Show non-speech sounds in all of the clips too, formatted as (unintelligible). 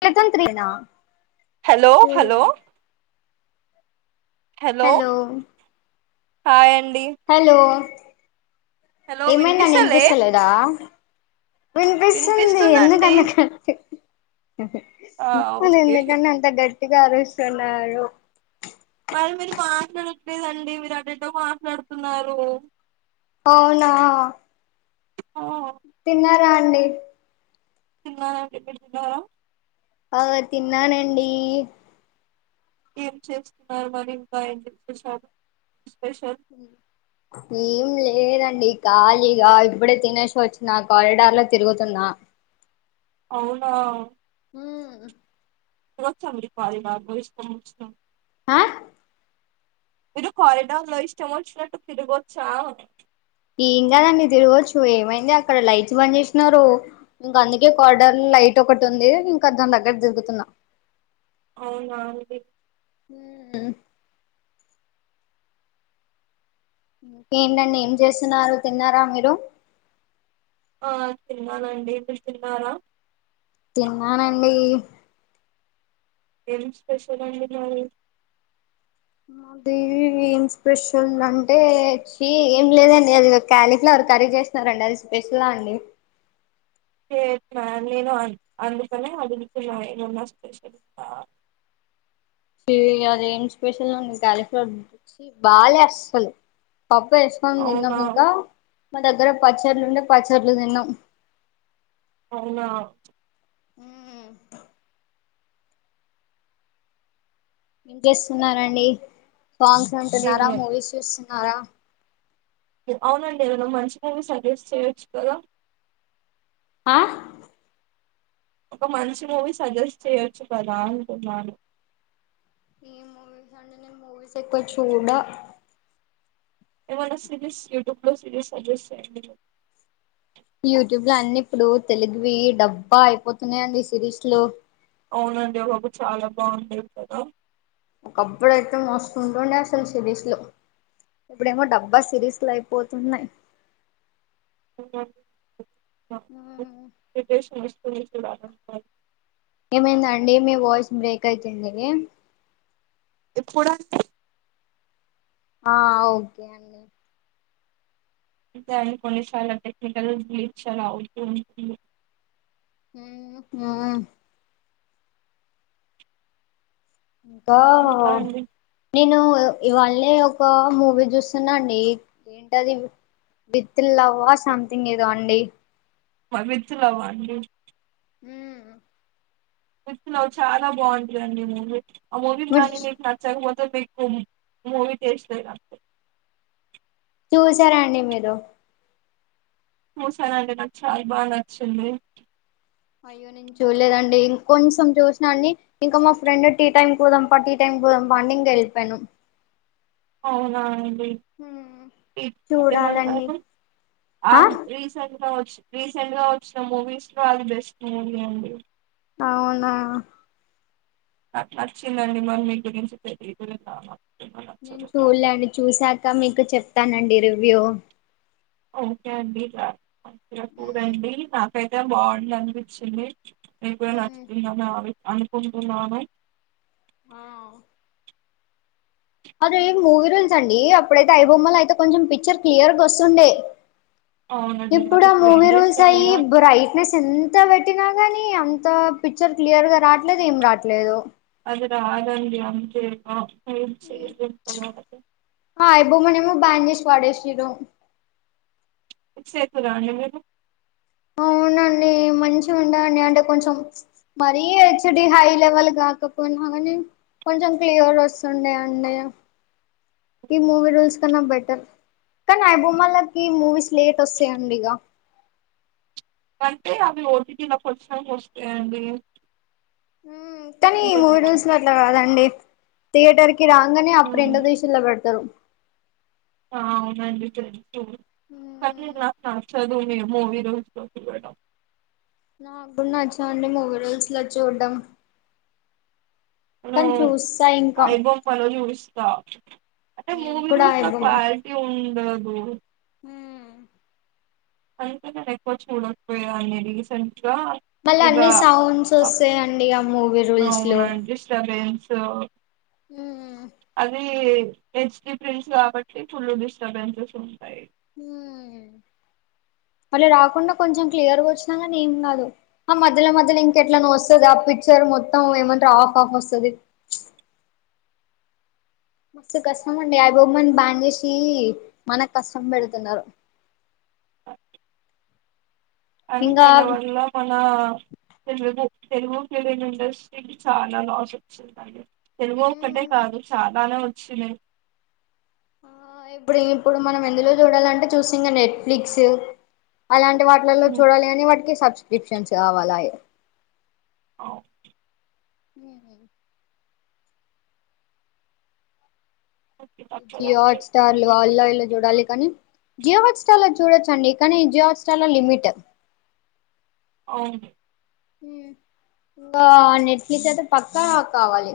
చలతంత్రేనా hello hello hello hi అ hello hello ఏమందండి వినిపిస్తలే వినిపిస్తలేదా వినిపిస్తుంది వినిపిస్తుందండి ఎందుకంత గట్టి ఆ (unintelligible) ఓకే ఎందుకంటే అంత గట్టిగా అరుస్తున్నారు అ మీరు మాట్లాడట్లేదండి మీరు అటెటో మాట్లాడుతున్నారు. అవునా ఆ తిన్నరా అండి తిన్నానండి మీరు తిన్నారా ఆ తిన్నానండి ఏం చేస్తున్నారు మరింకా (unintelligible) ఏం లేదం డి ఖాళీగా ఇప్పుడే తినేసి వచ్చిన కారిడార్ లో తిరుగుతున్నా అవునా (unintelligible) ఆ మీరు కారీడార్లో ఇష్టవొచ్చినట్లు తిరగచ్చా. ఏం కాదండి తిరగొచ్చు ఏమైంది అక్కడ లైట్స్ బంద్ చేసినారు ఇంక అందుకే కారిడార్లో లైట్ ఒకటి ఉంది ఇంకా దాని దగ్గర దిరుగుతున్నా అవునా ఉమ్ ఏంటండి ఏం చేస్తున్నారు తిన్నారా మీరు ఆ తిన్నానండి మీరు తిన్నారా తిన్నానండి ఏం స్పెషల్ అండి మరి మాది ఏం స్పెషల్ అంటే ఛీ ఏం లేదండి అది కాలిఫ్లర్ కర్రీ చేసినారండి అది స్పెషల్ అండి (unintelligible) అందుకనే అడుగుతున్న ఎమన్నా స్పెషలా అని అదేం స్పెషల్ అండి కాలిఫ్లవర్ (unintelligible) బాలా అసలు పప్పు ఏసుకొని తిన్నాం అవునా ఇంకా మా దగ్గర పచ్చర్లుండే పచ్చర్లు తిన్నాం అవునా ఉమ్ ఏం చేస్తున్నారండి సాంగ్స్ ఏం వింటున్నారా లేదు మూవీస్ చూస్తున్నారా అవునండి ఏమైనా మంచి మూవీస్ సజెస్ట్ చేయొచ్చు కదా ఆ ఒక మంచి మూవీ సజెస్ట్ చేయొచ్చు కదా అంటున్నాను. ఈ మూవీస్ అండి నేను మూవీస్ ఎక్కువ చూడా ఎమన్నా సీరిస్ యూట్యూబ్ లో సిరీస్ సజెస్ట్ చేయండి యూట్యూబ్ లో అన్నిీ ఇప్పుడు తెలుగువి డబ్బా అయిపోతున్నాయిడి సిరీస్ లో అవునండి ఒకప్పుడు చాలా బాగుంది కదా ఒకప్పుడు అయితే మోస్తుం ఉంటుండే అసలు సిరీస్ లో ఇప్పుడేమో డబ్బా సిరీస్లు అయిపోతున్నాయి ఇ సస్త మష బాల (unintelligible) ఏమైంద అండి మీ వాయిస్ బ్రేక్ అయితుంది ఇప్పుడు అండి ఆ ఓకే అండి దాని కొన్ని చాలా టెక్నికల్ బ్లీచ్ అలా అవుతూ ఉంటుంది హ ఇంకా ఇంకా అండి నేను ఇవాళ ఒక మూవీ చూస్తున్నాండి ఏంటిది వి ిల్లవా సంథింగ్ ఇదో అండి (unintelligible) లవ్ అవ్వండి హ్మ్మ్ వలో చాలా బాగుంటందండి మూవీ ఆ మూవీలు మీరు గానీ మీకు నచ్చకపోతే మీకు మూవీ టేస్ట్ లేనట్టుంది చూసారాండి మీరు చూసానండి నాకు చాలా బాగా నచ్చింది అయ్యో నేను చూడలేదండి ఇంక కొంచెం చూసినాన్ని ఇంకా మా ఫ్రెండ్ టీ టైమ్ కి పోదాం పా టీ టైమ్ బడింగ్ వెళ్పను అవునాఅండి మ చూడాలండి త ఆ ఏస (unintelligible) రీసెంట్ గా వచ్చిన మూవీస్ లో అది బెస్ట్ మూవీ అండి అవునా నాకు నచ్చిందండి మన మీ గురించి పెరుదుమా నేను చూడలేదాండి చూశాక మీకు చెప్తానండి రివ్యూ ఓకే అండిపూర్ అండి నాకైతే బాగుండ అనిపించింది ఎకువే నచ్చింద అవి అనుకుంటున్నాను ఆ అదే మూవీ రోల్స్ అండి అప్పుడైతే ఐ బొమ్మల అయితే కొంచెం పిక్చర్ క్లియర్గా వస్తుండే అవునండి మరి ఇప్పుడు ఆ ఏం మూవీ రూల్స్ చేస్తాం అయి ఇగ బ్రైట్నెస్ ఎంత పెట్టినా గాని అంత పిక్చర్ క్లియర్ గా రాట్లేదు ఏం రాట్లేదు అదర ఆంగా అంతేగా చేప్పదు బూ మనీ బ్యాండ్ చేసి పడేసారు సేతు రానీ మీరు అవునండి మంచి ఉండండి అంటే కొంచెం మరీ హెచ్డి హై లెవెల్ గా కాకపోయినా కానీ కొంచెం క్లియర్ వస్తుండే అండి ఈ మూవీ రూల్స్ కన్నా బెటర్ కానీయిబోమ్మాలకి మూవీస్ లేట్ వస్తాయండీగా అంటే అవి ఓటిటీల కొస్తాయండి కానీ మూవీ రూస్ లో అట్లా కాదండి థియేటర్ కి రాగానే అప్పుడు హ్మ్. ఎంత తిషిన్లో పెడతారు ఆ అవునండి క చదువు మే మూమి రా నాక్కూడా నచ్చవండి మూవీ రూల్స్ లో చూడడం కనీ చూస అయి బొమ్మలో చూస్తా అంటే నేను మూవీ కూడా ఐ రూల్స్ ల క్వాలిటీ ఉండదు (inaudible) అయితే నేనేక్కువ చూడపోయా నే రీసెంట్గా మళ్ళీ ఇగా అన్ని సౌండ్స్ వస్తాయండి ఆ మూవీ రూల్స్ లో అవున డిస్టబెన్స్ అదే అది హెచ్ డి ప్రింట్స్ కాబట్టి ఫుల్ డిస్టర్బెన్సెస్ ఉంటాయి ఊ (inaudible) అళ్ళ రాకుండా కొంచెం క్లియర్గా వచ్చినా కానీ ఏం కాదు ఆ మధ్యలో మధ్యలో ఇంకెట్లా న వస్తుంది ఆ పిచర్ మొత్తం ఏమంటా ఆఫ్ ఆఫ్ వస్తుది (inaudible) మస్తు కష్టమండి ఐ బొమ్మ ను బ్యాన్ జేసీ మనకు కష్టం పెడుతున్నారు (inaudible) అని ఇంకా ఆయన వల్ల మన తెలుగు తెలుగు ఫిలిం ఇండస్ట్రీకి చాలా లాస్ వచ్చిందంది తెలుగు ఒక్కటే కాదు చాలానే వచ్చినాయి ఇప్పుడు ఇప్పుడు మనం ఎందులో చూడాలంటే చూసి నెట్ఫ్లిక్స్ అలాంటి వాటిలలో ఉమ్, చూడాలి అని వాటికి సబ్స్క్రిప్షన్స్ కావాలాయే ఓ (inaudible) ఏ (inaudible) ఓకే, జియో తప్పదండి. హాట్స్టార్ లూ కొన్ని అల్లా కొన్ని- ఇల్ల చూడాలి కానీ జియో హాట్ స్టార్ చూడొచ్చండి కానీ జియో హాట్ స్టార్ లో లిమిట్ అవును గ నెట్ ఫ్లిక్స్ ఐతే పక్కా కావాలి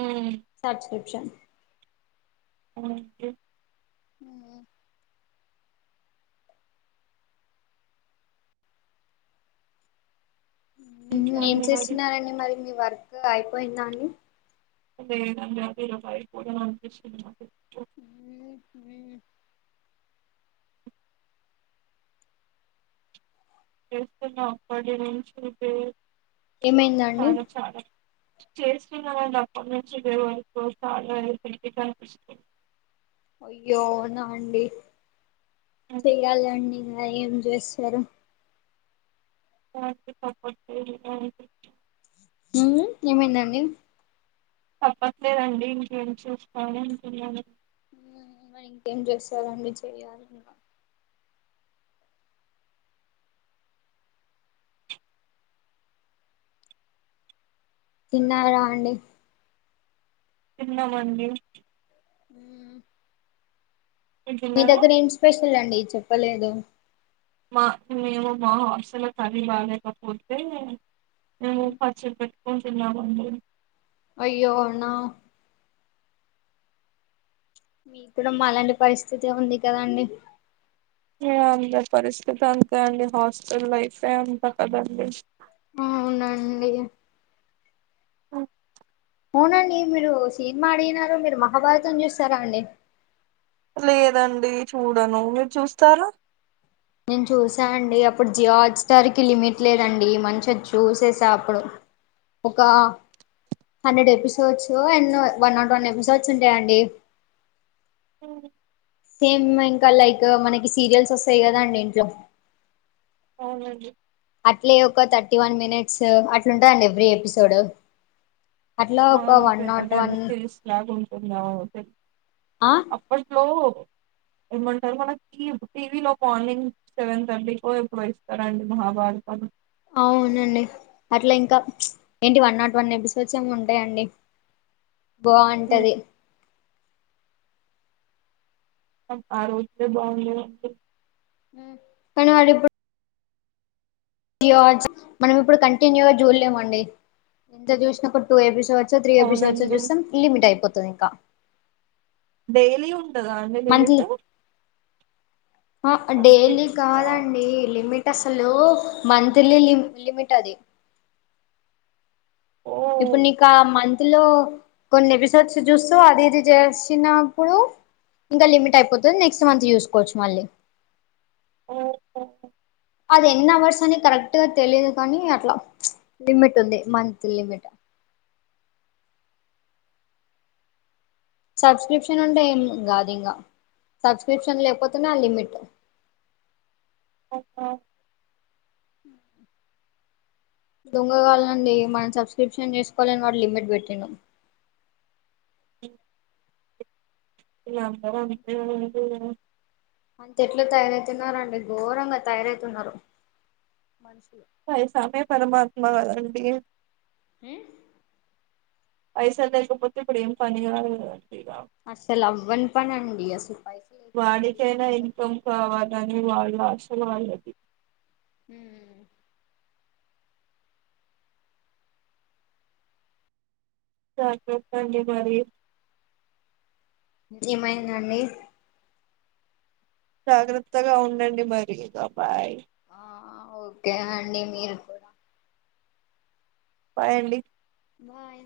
ఉమ్ సబ్స్క్రిప్షన్ అ (inaudible) ఉ (inaudible) ఇంకా ఏం అండి మరి చేస్తున్నారండి మరి మీ వర్క్ అయిపోయిందా అండి అదే నభరయి పోదాం అనిపించింది నాకు హ (inaudible) చేస్తున్నా అప్పటి నుంచి ఇదే ఏమైంద అండి చేస్తున్న వాళ్ళ అప్పటి నుంచి ఇదే వర్క్ వైకుర్ పె కనిపించుంది (inaudible) అయ్యోనా అండి ఇంకా చెయ్యాలి అండి ఆ ఏం చేస్తారు సపో చే (unintelligible) ఆ ఏమైందండి తప్పట్లేదండి ఇంకేం చూసుకోని ఇంకను మరి ఇంకేం చేస్తారు అండి చెయ్యాలి తిన్న రా అండి తిన్న మండీ హ (inaudible) మీ తిన్నారా దగ్గర ఏం స్పెషల్ అండి చెప్పలేదు మా మేము మా హాస్టల్ లో కరి బాలేకపోతే మేము పచ్చి పెట్టుకు తిన్నామండి అయ్యో అవునా మీ కూడా మా అలాంటి పరిస్థితి ఉంది కదా అండి అంతే అందరి పరిస్థితి అంతే అండి హాస్టల్ లైఫే అంతా కదండి అవునండి ఆఓ అవునండి మీరు సినిమా అడిగినారు మీరు మహాభారతం చూస్తారా అండి లేదండి చూడను మీరు చూస్తారా నేను చూసా అండి అప్పుడు జిో హాట్ స్టార్ కి లిమిట్ లేదండి మంచిగాది చూసేసా అప్పుడు ఒకకా హండ్రెడ్ ఎపిసోడ్స్ ఎన్నో వన్ నాట్ వన్ ఎపిసోడ్స్ ఉంటాయా అండి అవు సేమ్ ఇంకా లైక్ మనకి సీరియల్స్ వస్తాయి కదాండి ఇంట్లో అవునండి అట్లే ఒక థర్టీ వన్ మినిట్స్ అట్లుంటందండి ఎవ్రీ ఎపిసోడ్ అట్లా ఆ ఒక వన్ సే నాట్ అదే అండి వన్ సేస్ లాగా ఉంటుందా ఆ అప్పట్లో ఏమంటారు మనకిటీ టీవీ లో మార్నింగ్ సెవెన్ థర్టీ లో ఎప్పుడు ఇస్తారండి మహాభారతం అవునండి అట్లా ఇంకా ఏంటి వన్ నాట్ వన్ నబసవచ్ంగా ఉంటాయండి బాగుంటది ఆ రోజుే బాగుంది కానీవాడిప్పుడు జ మనం ఇప్పుడు కంటిన్యూగా చూడలేమండి ఇంత చూసినప్పుడు టూ ఎపిసోడ్ తీ ఎబిసోడ్స్ అవునండి చూసం లిమిట్ అయిపోతుంది ఇంకా డేలీ ఉ మంతంత్లీ వన్ ఫిఫ్టీ డైలీ కాదండి లిమిట్ అ అసలు మంత్లీ లిమిట్ అది ఓ ఇప్పుడు నీకా మంచి లో కొన్ని విసర్స్ చూస్తూ అది ఇది చేసినప్పుడు ఇంకా లిమిట్ అయిపోతుంది నెక్స్ట్ మంత్ చూసుకోవచ్చు మళ్ళీ ఓహోహ అది ఎన్ అవర్స్ అని కరెక్ట్ గా తెలీయదు కానీ అట్లా లిమిట్ ఉంది మంత్ లిమిట్ సబ్స్క్రిప్షన్ ఉంటే ఏం కాదు ఇంకా సబ్స్క్రిప్షన్ లేకపోతున్నా ఆ లిమిట్ ఒక్కో దొంగ కాాలనండి మనం సబ్స్క్రిప్షన్ చేసుకోవాలని వాడు లిమిట్ పెట్టిను ఇబ అంత ఎట్లు తయారవుతున్నండి ఘోరంగా తయారవుతున్నారు మనుషులు పైసామే పరమాత్మా కదండి ఏ పైసకపోతే ఇప్పుడం పని అసలు అవ్వని పని అండి అసలు పైసలు లేకపోతే ఏం వాడికైనా అవ్వదు ఇన్కమ్ కావాలని వాడి అ హ చార్ పాన్ని మారారి ఏమైందండి జాగ్రత్తగా ఉండండి మరి బబాయ్ ఆ ఓకే అన్న మీరుకోద పయంండి బాయ్